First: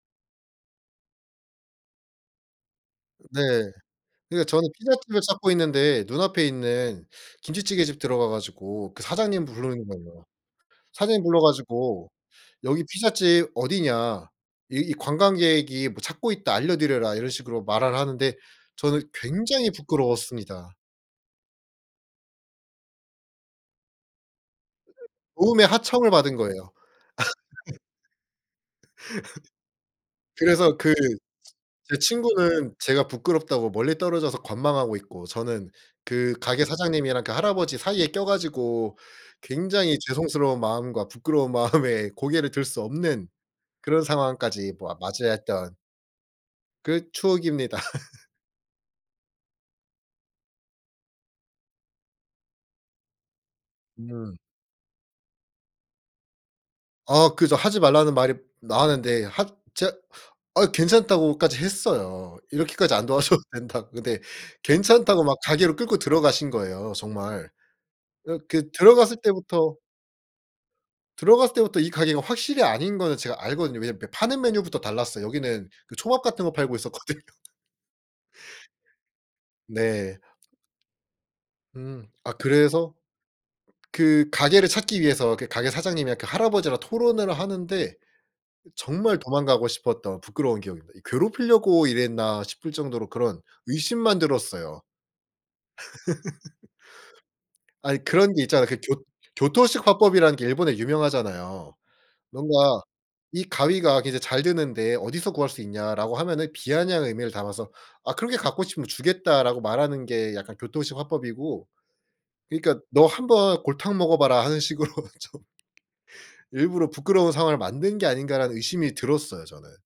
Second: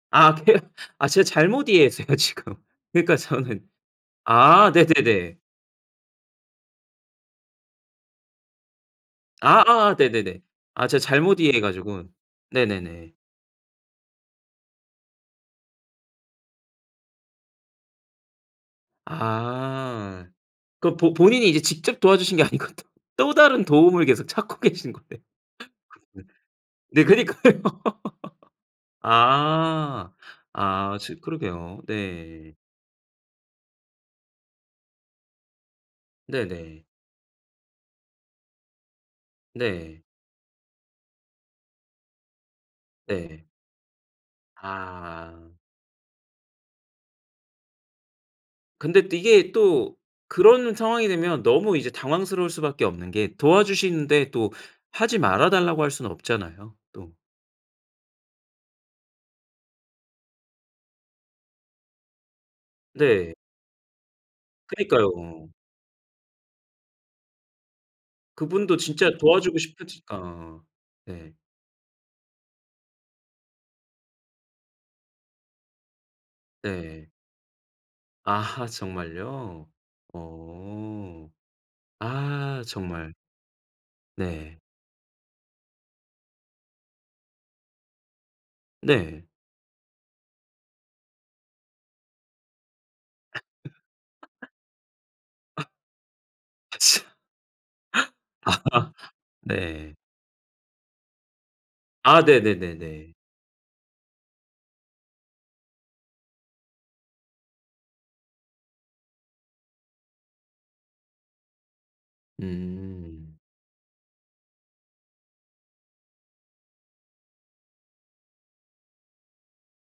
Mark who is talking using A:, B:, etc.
A: 아 케르 아 제가 잘못 이해했어요 지금. 그러니까
B: 네.
A: 저는
B: 그니까 저는
A: 아
B: 피자집을
A: 네네네.
B: 찾고 있는데 눈앞에 있는 김치찌개 집 들어가 가지고 그 사장님
A: 아
B: 부르는
A: 아
B: 거예요.
A: 네네네. 아 제가
B: 사장님
A: 잘못
B: 불러
A: 이해해 가지고.
B: 가지고 "여기
A: 네네네.
B: 피자집 어디냐? 이 이 관광객이 뭐 찾고 있다. 알려드려라." 이런 식으로 말을 하는데 저는 굉장히
A: 아.
B: 부끄러웠습니다.
A: 그럼 보 본인이 이제 직접 도와주신 게 아니고 또, 또 다른 도움을 계속 찾고 계신 거네요.
B: 도움의 하청을 받은
A: [unintelligible]
B: 거예요.
A: 네 그니까요. 아.
B: 그래서 그
A: 아 저 그러게요.
B: 제
A: 네.
B: 친구는 제가 부끄럽다고 멀리 떨어져서 관망하고 있고 저는 그 가게
A: 네네.
B: 사장님이랑 그 할아버지 사이에 껴 가지고 굉장히
A: 네.
B: 죄송스러운 마음과 부끄러운 마음에 고개를 들 수 없는
A: 네.
B: 그런 상황까지 뭐
A: 아.
B: 맞이했던 그 추억입니다.
A: 근데 또 이게 또 그런 상황이 되면 너무 이제 당황스러울 수밖에 없는 게 도와주시는데
B: 음.
A: 또 하지 말아 달라고 할 수는 없잖아요 또.
B: 아 그 저 하지 말라는 말이 나왔는데 하 제가 아 괜찮다고까지 했어요. 이렇게까지 안
A: 네.
B: 도와줘도 된다고. 근데
A: 그니까요.
B: 괜찮다고 막 가게로 끌고 들어가신 거예요 정말. 어 그
A: 그분도
B: 들어갔을
A: 진짜 도와주고
B: 때부터
A: 싶으시니까. 네.
B: 들어갔을 때부터 이 가게가 확실히 아닌 거는 제가 알거든요. 왜냐면 이렇게 파는 메뉴부터 달랐어요. 여기는 그 초밥 같은 거 팔고
A: 네.
B: 있었거든요.
A: 아하 정말요?
B: 네.
A: 어.
B: 음 아
A: 아
B: 그래서
A: 정말.
B: 그
A: 네.
B: 가게를 찾기 위해서 그 가게 사장님이랑 그 할아버지랑 토론을 하는데 정말
A: 네.
B: 도망가고 싶었던 부끄러운 기억입니다. 이 '괴롭히려고 이랬나.' 싶을 정도로 그런 의심만 들었어요.
A: 아. 아 참
B: 아니 그런 게 있잖아. 그 교 교토식
A: 네.
B: 화법이라는 게 일본에 유명하잖아요.
A: 아
B: 뭔가
A: 네네네네.
B: "이 가위가 굉장히 잘 드는데 어디서 구할 수 있냐?"라고 하면은 비아냥 의미를 담아서 "아 그렇게 갖고 싶으면 주겠다."라고 말하는 게 약간 교토식 화법이고 그니까 '너
A: 음.
B: 한번 골탕 먹어봐라 하는 식으로 좀 일부러 부끄러운 상황을 만든 게 아닌가.'라는 의심이 들었어요 저는.